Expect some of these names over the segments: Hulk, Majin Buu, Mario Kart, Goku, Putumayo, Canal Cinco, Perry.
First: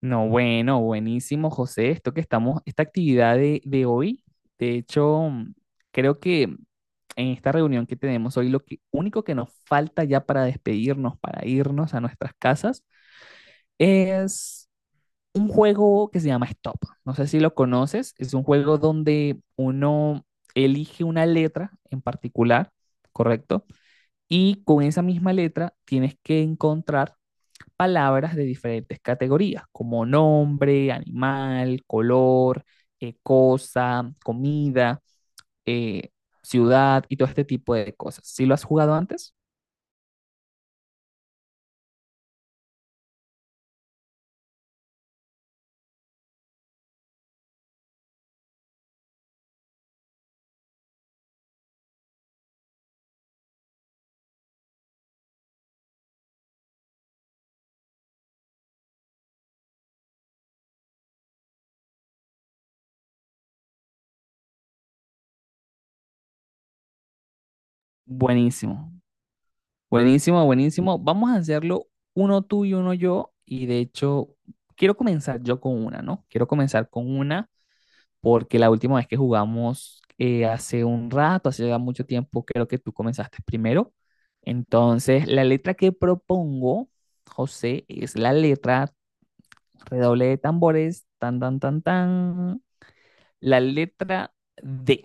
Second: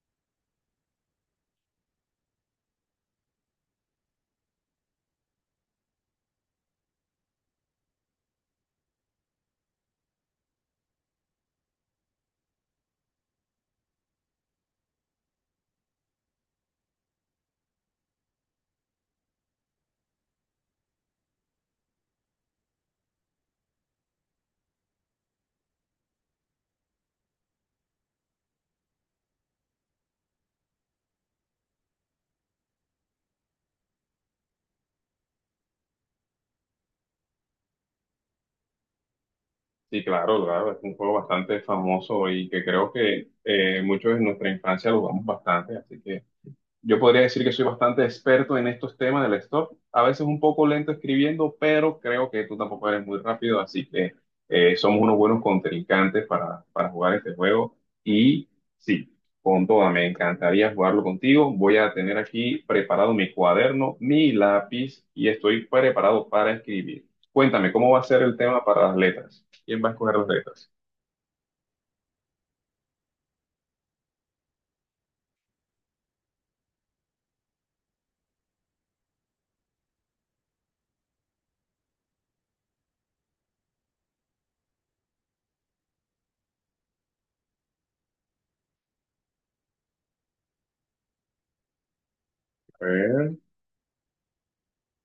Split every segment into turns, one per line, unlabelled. No, bueno, buenísimo, José. Esta actividad de hoy, de hecho, creo que en esta reunión que tenemos hoy, único que nos falta ya para despedirnos, para irnos a nuestras casas, es un juego que se llama Stop. No sé si lo conoces. Es un juego donde uno elige una letra en particular, ¿correcto? Y con esa misma letra tienes que encontrar palabras de diferentes categorías, como nombre, animal, color, cosa, comida, eh, ciudad y todo este tipo de cosas. ¿Si lo has jugado antes?
Sí, claro, claro, es un juego bastante famoso y que creo que muchos de nuestra infancia lo jugamos bastante, así que yo podría decir que soy bastante experto en estos temas del stock, a veces un poco lento escribiendo, pero creo que tú tampoco eres muy rápido, así que somos unos buenos contrincantes para jugar este juego. Y sí, con toda, me encantaría jugarlo contigo. Voy a tener aquí preparado mi cuaderno, mi lápiz y estoy preparado para escribir. Cuéntame, ¿cómo va a ser el tema para
Buenísimo,
las letras? ¿Quién va a escoger las
buenísimo,
letras?
buenísimo. Vamos a hacerlo uno tú y uno yo. Y de hecho, quiero comenzar yo con una, ¿no? Quiero comenzar con una porque la última vez que jugamos hace un rato, hace ya mucho tiempo, creo que tú comenzaste primero. Entonces, la letra que propongo, José, es la letra, redoble de tambores, tan, tan, tan, tan,
A ver.
la letra D.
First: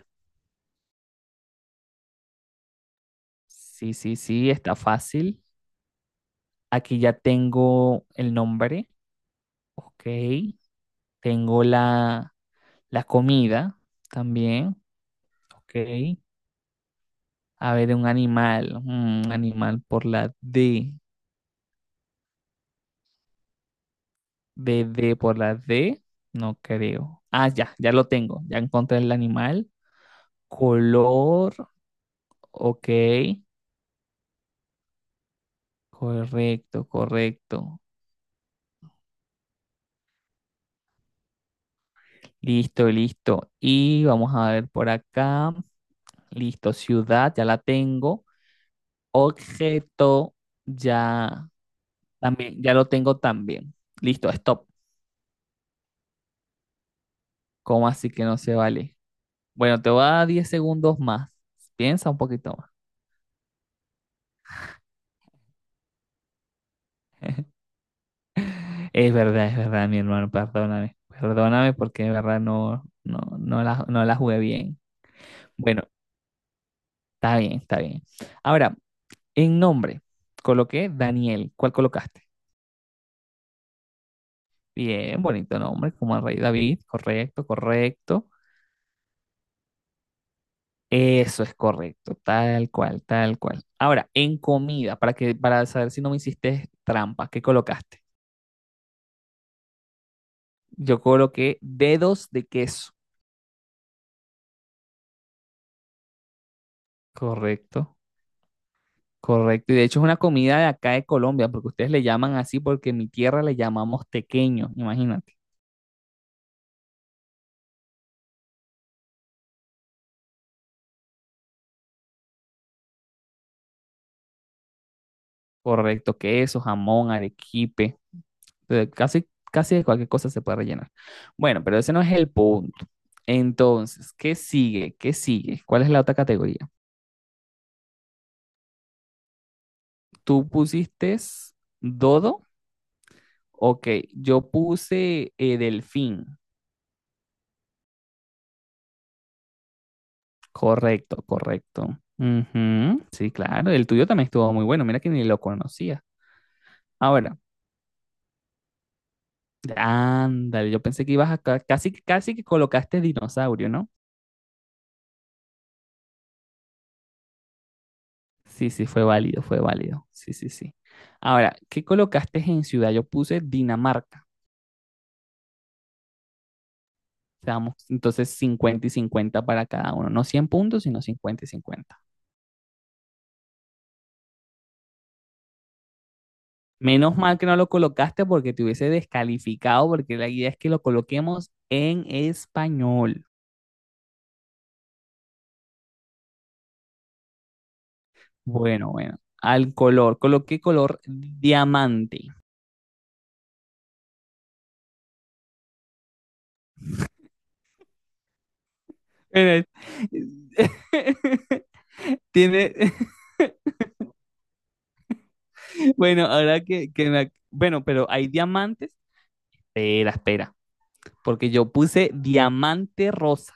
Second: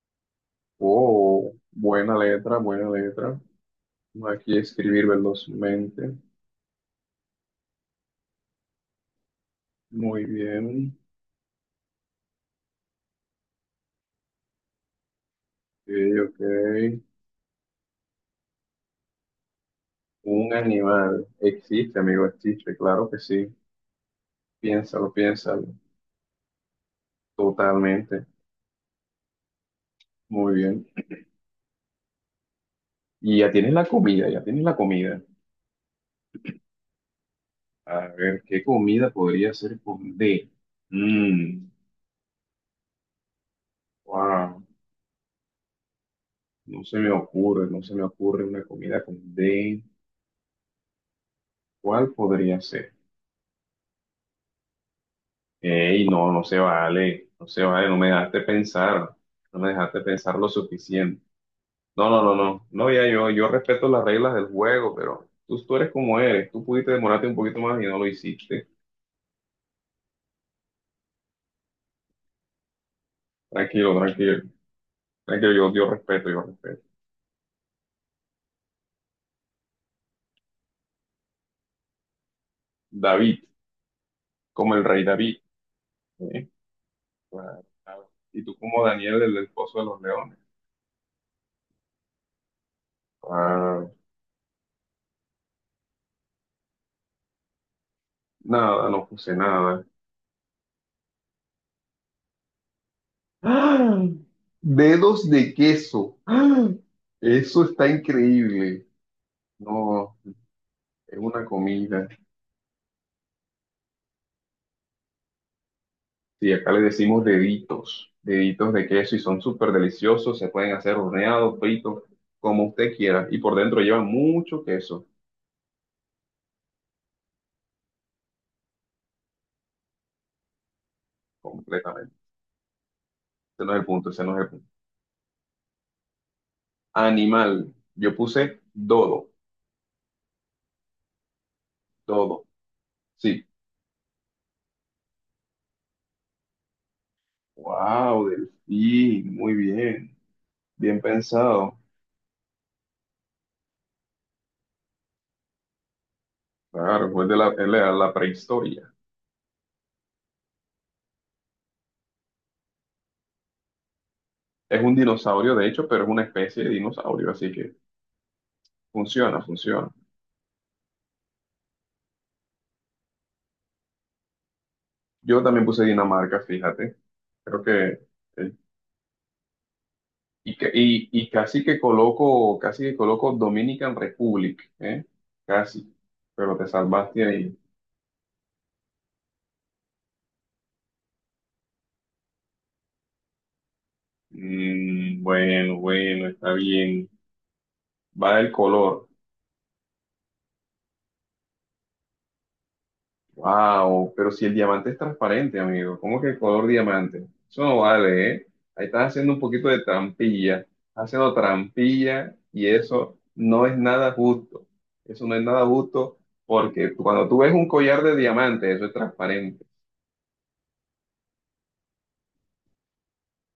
Oh, buena letra, buena letra.
Sí, sí, sí,
Aquí
está
escribir
fácil.
velozmente.
Aquí ya tengo el nombre, ok.
Muy bien.
Tengo la comida también,
Sí,
ok.
ok.
A ver, un animal, un animal por la
Un
D.
animal. Existe, amigo, existe. Claro que sí. Piénsalo,
BD por la
piénsalo.
D, no creo. Ah, ya, ya lo
Totalmente.
tengo. Ya encontré el animal.
Muy bien.
Color, ok.
Y ya tienes la comida, ya tienes la comida.
Correcto, correcto.
A ver, ¿qué comida podría ser con D? Mm,
Listo, listo. Y vamos a
wow.
ver por acá. Listo,
No se me
ciudad, ya la
ocurre, no se me
tengo.
ocurre una comida con D.
Objeto, ya
¿Cuál podría
también, ya lo
ser?
tengo también. Listo, stop.
Ey, no, no se vale. No se
¿Cómo
vale, no me
así que no
dejaste
se vale?
pensar. No me
Bueno, te
dejaste
voy a dar
pensar lo
10 segundos
suficiente.
más.
No,
Piensa un
no, no,
poquito
no.
más.
No, ya yo respeto las reglas del juego, pero tú eres como eres. Tú pudiste demorarte un poquito más y no lo hiciste.
Es verdad, mi hermano, perdóname. Perdóname porque de verdad
Tranquilo,
no la jugué
tranquilo.
bien.
Tranquilo, yo,
Bueno,
yo respeto, yo respeto.
está bien, está bien. Ahora, en nombre, coloqué Daniel. ¿Cuál colocaste?
David, como el rey
Bien,
David.
bonito nombre, como el rey
¿Eh?
David. Correcto,
Claro, claro.
correcto.
Y tú como Daniel, el del Pozo de los Leones.
Eso es correcto, tal cual, tal cual.
Claro.
Ahora, en comida, para saber si no me hiciste trampa, ¿qué colocaste?
Nada, no puse nada.
Yo coloqué dedos de queso.
¡Ah! Dedos de queso. ¡Ah! Eso está
Correcto.
increíble.
Correcto, y de hecho es una
No,
comida de acá de
es una
Colombia, porque ustedes le
comida.
llaman así, porque en mi tierra le llamamos tequeño, imagínate.
Sí, acá le decimos deditos, deditos de queso y son súper deliciosos, se pueden hacer horneados, fritos, como usted quiera. Y por dentro llevan mucho queso,
Correcto, queso, jamón, arequipe, casi, casi de cualquier cosa se puede rellenar. Bueno, pero ese no es
completamente.
el punto.
Ese no es el punto,
Entonces,
ese no
¿qué
es el punto.
sigue? ¿Qué sigue? ¿Cuál es la otra categoría?
Animal, yo puse dodo,
Tú pusiste dodo,
dodo, sí.
ok, yo puse delfín,
Wow, delfín, muy bien, bien
correcto,
pensado.
correcto. Ujú. Sí, claro, el tuyo también estuvo muy bueno, mira que ni lo conocía.
Claro,
Ahora,
es la prehistoria.
ándale, yo pensé que ibas a casi, casi que colocaste dinosaurio, ¿no?
Es un dinosaurio, de hecho, pero es una especie de dinosaurio, así que
Sí, sí, fue
funciona,
válido, fue
funciona.
válido. Sí, sí, sí. Ahora, ¿qué colocaste en ciudad? Yo puse Dinamarca.
Yo también puse Dinamarca, fíjate. Creo
Seamos
que.
entonces
Eh,
50 y 50 para cada uno. No cien
Y, ca-
puntos, sino
y, y
50 y cincuenta.
casi que coloco Dominican Republic, ¿eh? Casi, pero te
Menos
salvaste
mal que no
ahí.
lo colocaste porque te hubiese descalificado, porque la idea es que lo coloquemos en español.
Mm, bueno, bueno, está bien. Va el
Bueno,
color.
bueno. Al color, coloqué color diamante.
Wow, pero si el diamante es transparente, amigo, ¿cómo que el color diamante? Eso no vale, ¿eh? Ahí estás haciendo un
Mira,
poquito de trampilla, haciendo trampilla y
tiene,
eso no es nada justo. Eso no es nada justo
bueno, ahora
porque
que,
cuando tú ves un
bueno,
collar
pero
de
hay
diamante, eso
diamantes.
es transparente.
Espera, espera, porque yo puse diamante rosa.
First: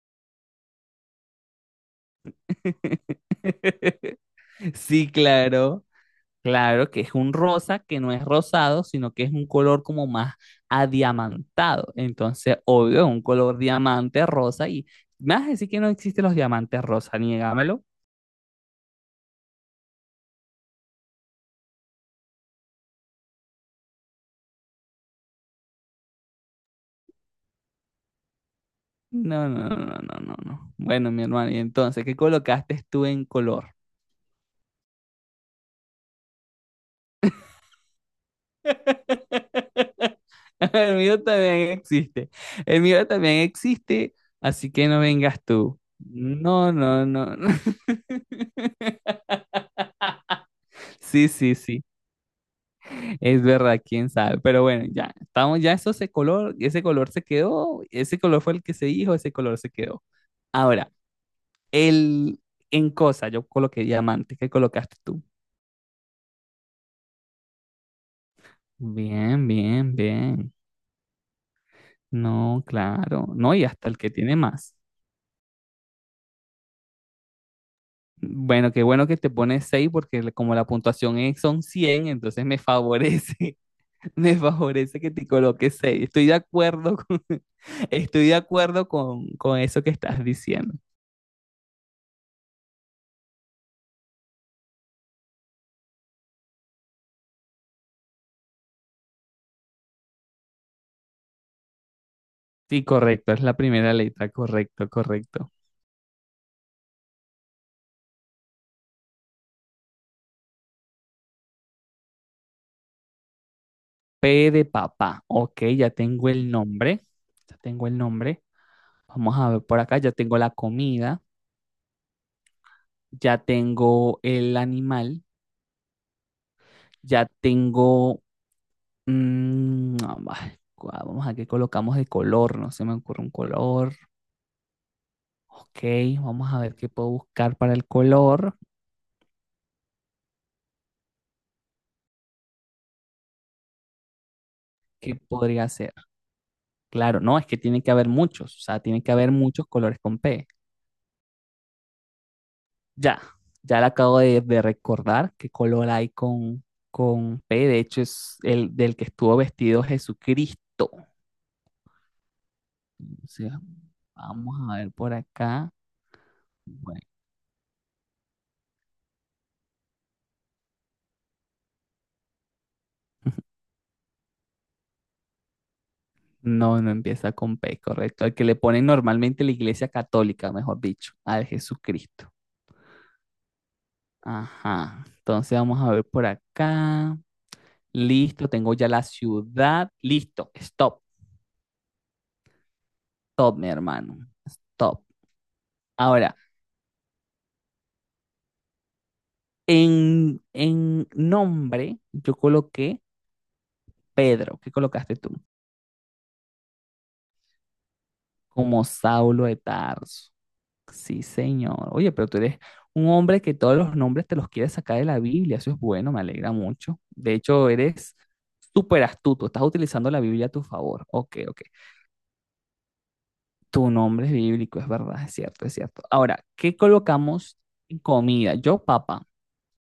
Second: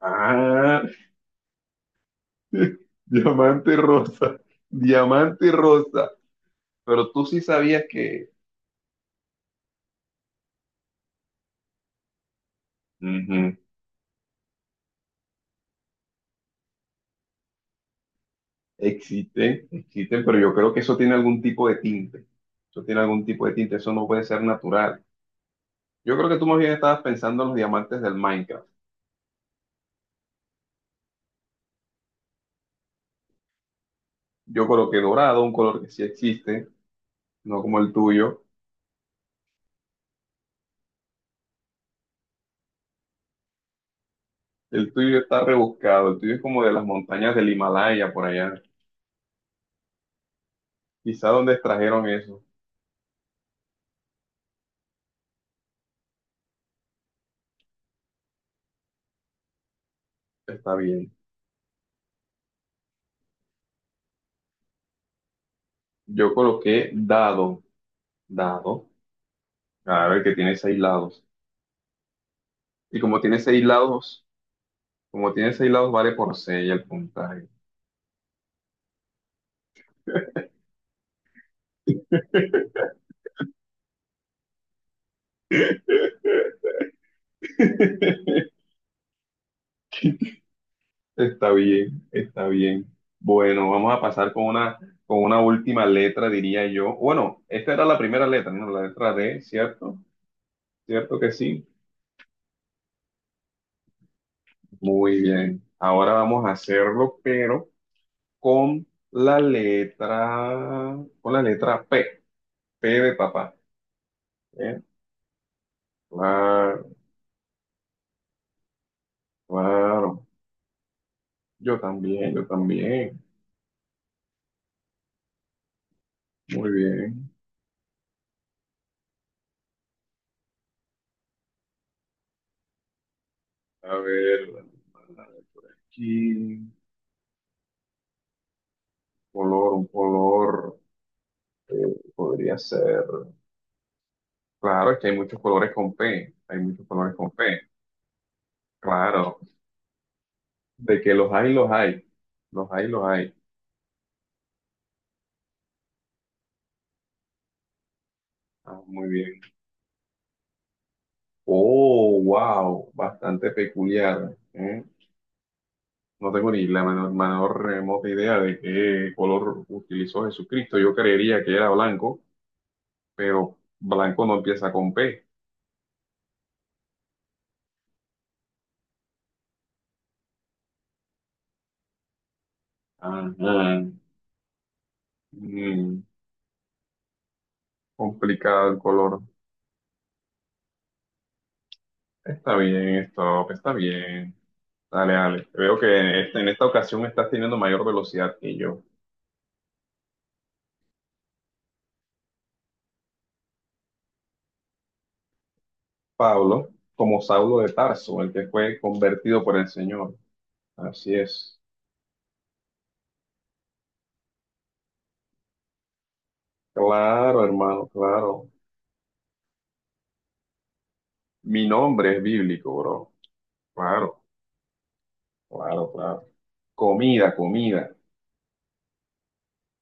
Ah, Diamante rosa,
Sí,
diamante
claro,
rosa.
claro que
Pero
es
tú
un
sí
rosa
sabías
que no es
que
rosado, sino que es un color como más adiamantado. Entonces, obvio, es un
ujú,
color diamante rosa y me vas a decir que no existen los diamantes rosa, niégamelo.
existen, existen, pero yo creo que eso tiene algún tipo de tinte. Eso tiene algún tipo de tinte, eso no puede ser natural. Yo creo que tú más bien estabas pensando en los diamantes del Minecraft.
No, no, no, no, no, no. Bueno, mi hermano, y entonces, ¿qué colocaste tú en color?
Yo coloqué dorado, un color que sí existe, no como el tuyo.
El mío también existe. El mío también existe, así que
El
no
tuyo está
vengas tú.
rebuscado, el tuyo es como
No,
de las
no,
montañas
no. No.
del Himalaya por allá.
Sí,
Quizá donde
sí, sí.
extrajeron eso.
Es verdad, quién sabe. Pero bueno, ya estamos, ese color se quedó, ese color fue el que se dijo, ese color se quedó.
Está
Ahora,
bien.
el en cosa, yo coloqué diamante, ¿qué colocaste tú?
Yo coloqué dado, dado.
Bien, bien,
A ver que
bien.
tiene seis lados.
No,
Y como
claro.
tiene
No, y
seis
hasta el que
lados,
tiene más.
como tiene seis lados, vale por seis el puntaje.
Bueno, qué bueno que te pones 6 porque como la puntuación es, son 100, entonces me favorece, me favorece que te coloques 6. Estoy de acuerdo con, estoy de acuerdo con eso que estás diciendo.
Está bien, está bien. Bueno, vamos a pasar con una última letra, diría yo. Bueno, esta era la primera letra, ¿no? La letra D, ¿cierto? ¿Cierto que sí?
Sí, correcto, es la primera letra, correcto,
Muy
correcto.
bien. Ahora vamos a hacerlo, pero con la letra P, P de papá.
P de
¿Eh?
papá, ok, ya tengo el
Claro,
nombre, ya tengo el nombre. Vamos a ver por acá, ya
claro.
tengo la comida,
Yo también, yo también.
ya tengo el animal,
Muy
ya
bien.
tengo, no, va, vamos a qué colocamos de color. No se me ocurre un color.
A ver.
Ok, vamos a
Y
ver qué puedo buscar para el color.
color, un color podría ser. Claro, es que
¿Qué
hay muchos
podría
colores
ser?
con P. Hay muchos
Claro,
colores con
no, es
P.
que tiene que haber muchos. O sea, tiene que haber
Claro,
muchos colores con P.
de que los hay, los hay. Los hay, los
Ya,
hay.
ya le acabo de recordar qué color hay con P. De hecho, es el
Ah,
del que
muy
estuvo
bien.
vestido Jesucristo.
Oh, wow,
O
bastante
sea,
peculiar.
vamos a
¿Eh?
ver por acá.
No tengo ni la menor remota idea de qué color utilizó Jesucristo. Yo creería que era blanco, pero blanco no empieza con P.
No, no empieza con P, correcto. El que le ponen normalmente la iglesia católica, mejor dicho, al Jesucristo.
Ajá.
Ajá. Entonces vamos a ver
Mm,
por acá. Listo,
complicado
tengo
el
ya la
color.
ciudad. Listo, stop,
Está bien, stop,
stop, mi
está
hermano.
bien.
Stop.
Dale, dale. Veo que
Ahora,
en esta ocasión estás teniendo mayor velocidad que yo.
en nombre, yo coloqué Pedro. ¿Qué colocaste tú?
Pablo, como Saulo de Tarso, el que
Como
fue
Saulo
convertido
de
por el Señor.
Tarso.
Así
Sí,
es.
señor. Oye, pero tú eres un hombre que todos los nombres te los quieres sacar de la Biblia. Eso es bueno, me alegra mucho. De
Claro,
hecho,
hermano,
eres
claro.
súper astuto. Estás utilizando la Biblia a tu favor. Ok, ok.
Mi nombre es bíblico, bro.
Tu nombre
Claro,
es bíblico, es verdad, es cierto, es
claro,
cierto.
claro.
Ahora, ¿qué
Comida,
colocamos
comida.
en comida? Yo, papa,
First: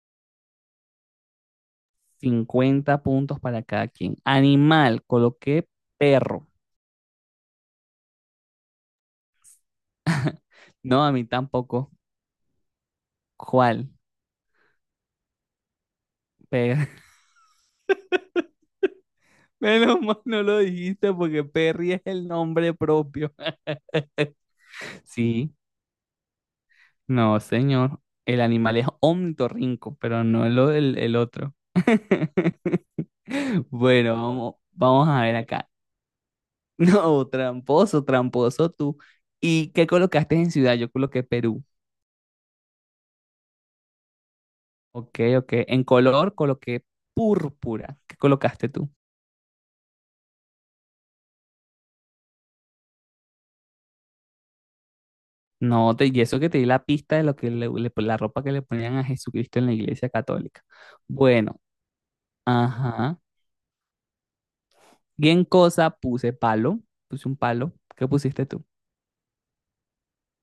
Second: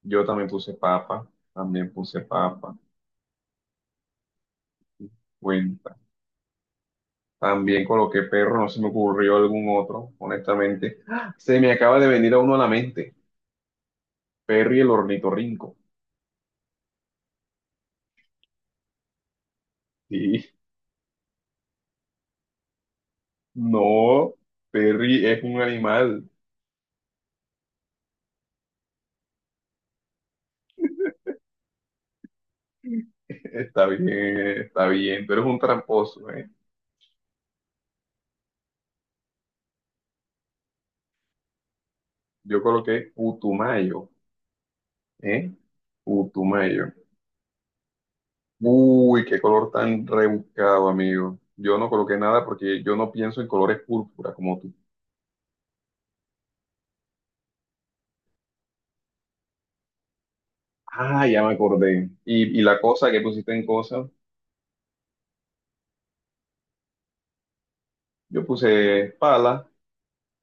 Yo también puse papa, también puse papa.
50 puntos para cada quien. Animal, coloqué
Cuenta.
perro.
También coloqué perro, no se me ocurrió algún otro, honestamente.
No, a mí
¡Ah! Se me
tampoco.
acaba de venir a uno a la mente.
¿Cuál?
Perry el ornitorrinco.
Per- menos mal no
Sí,
lo dijiste porque Perry es el nombre propio.
no, Perry es
Sí,
un animal.
no, señor. El animal es ornitorrinco, pero no lo del el otro. Bueno, vamos,
Está
vamos a
bien,
ver
pero es un
acá.
tramposo, ¿eh?
No, tramposo, tramposo tú. ¿Y qué colocaste en ciudad? Yo coloqué Perú.
Yo coloqué Putumayo,
Ok,
¿eh?
ok. En color coloqué
Putumayo.
púrpura. ¿Qué colocaste tú?
Uy, qué color tan rebuscado, amigo. Yo no coloqué nada porque yo no pienso en colores púrpura como tú.
No, te, y eso que te di la pista de lo que la ropa que le ponían a Jesucristo en la iglesia católica.
Ah, ya me
Bueno,
acordé. Y la cosa
ajá.
que pusiste en cosa,
Bien cosa puse palo. Puse un palo. ¿Qué
yo
pusiste tú?
puse pala,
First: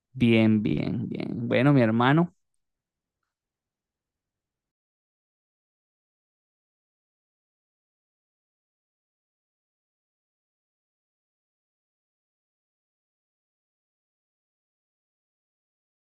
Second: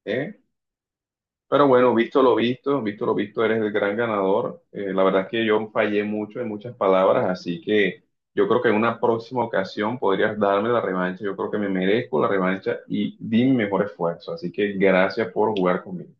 ¿eh?
Bien, bien, bien.
Pero
Bueno, mi
bueno,
hermano,
visto lo visto, eres el gran ganador. La verdad es que yo fallé mucho en muchas palabras, así que yo creo que en una próxima ocasión podrías darme la revancha. Yo creo que me merezco la revancha y di mi mejor esfuerzo. Así que gracias por jugar conmigo.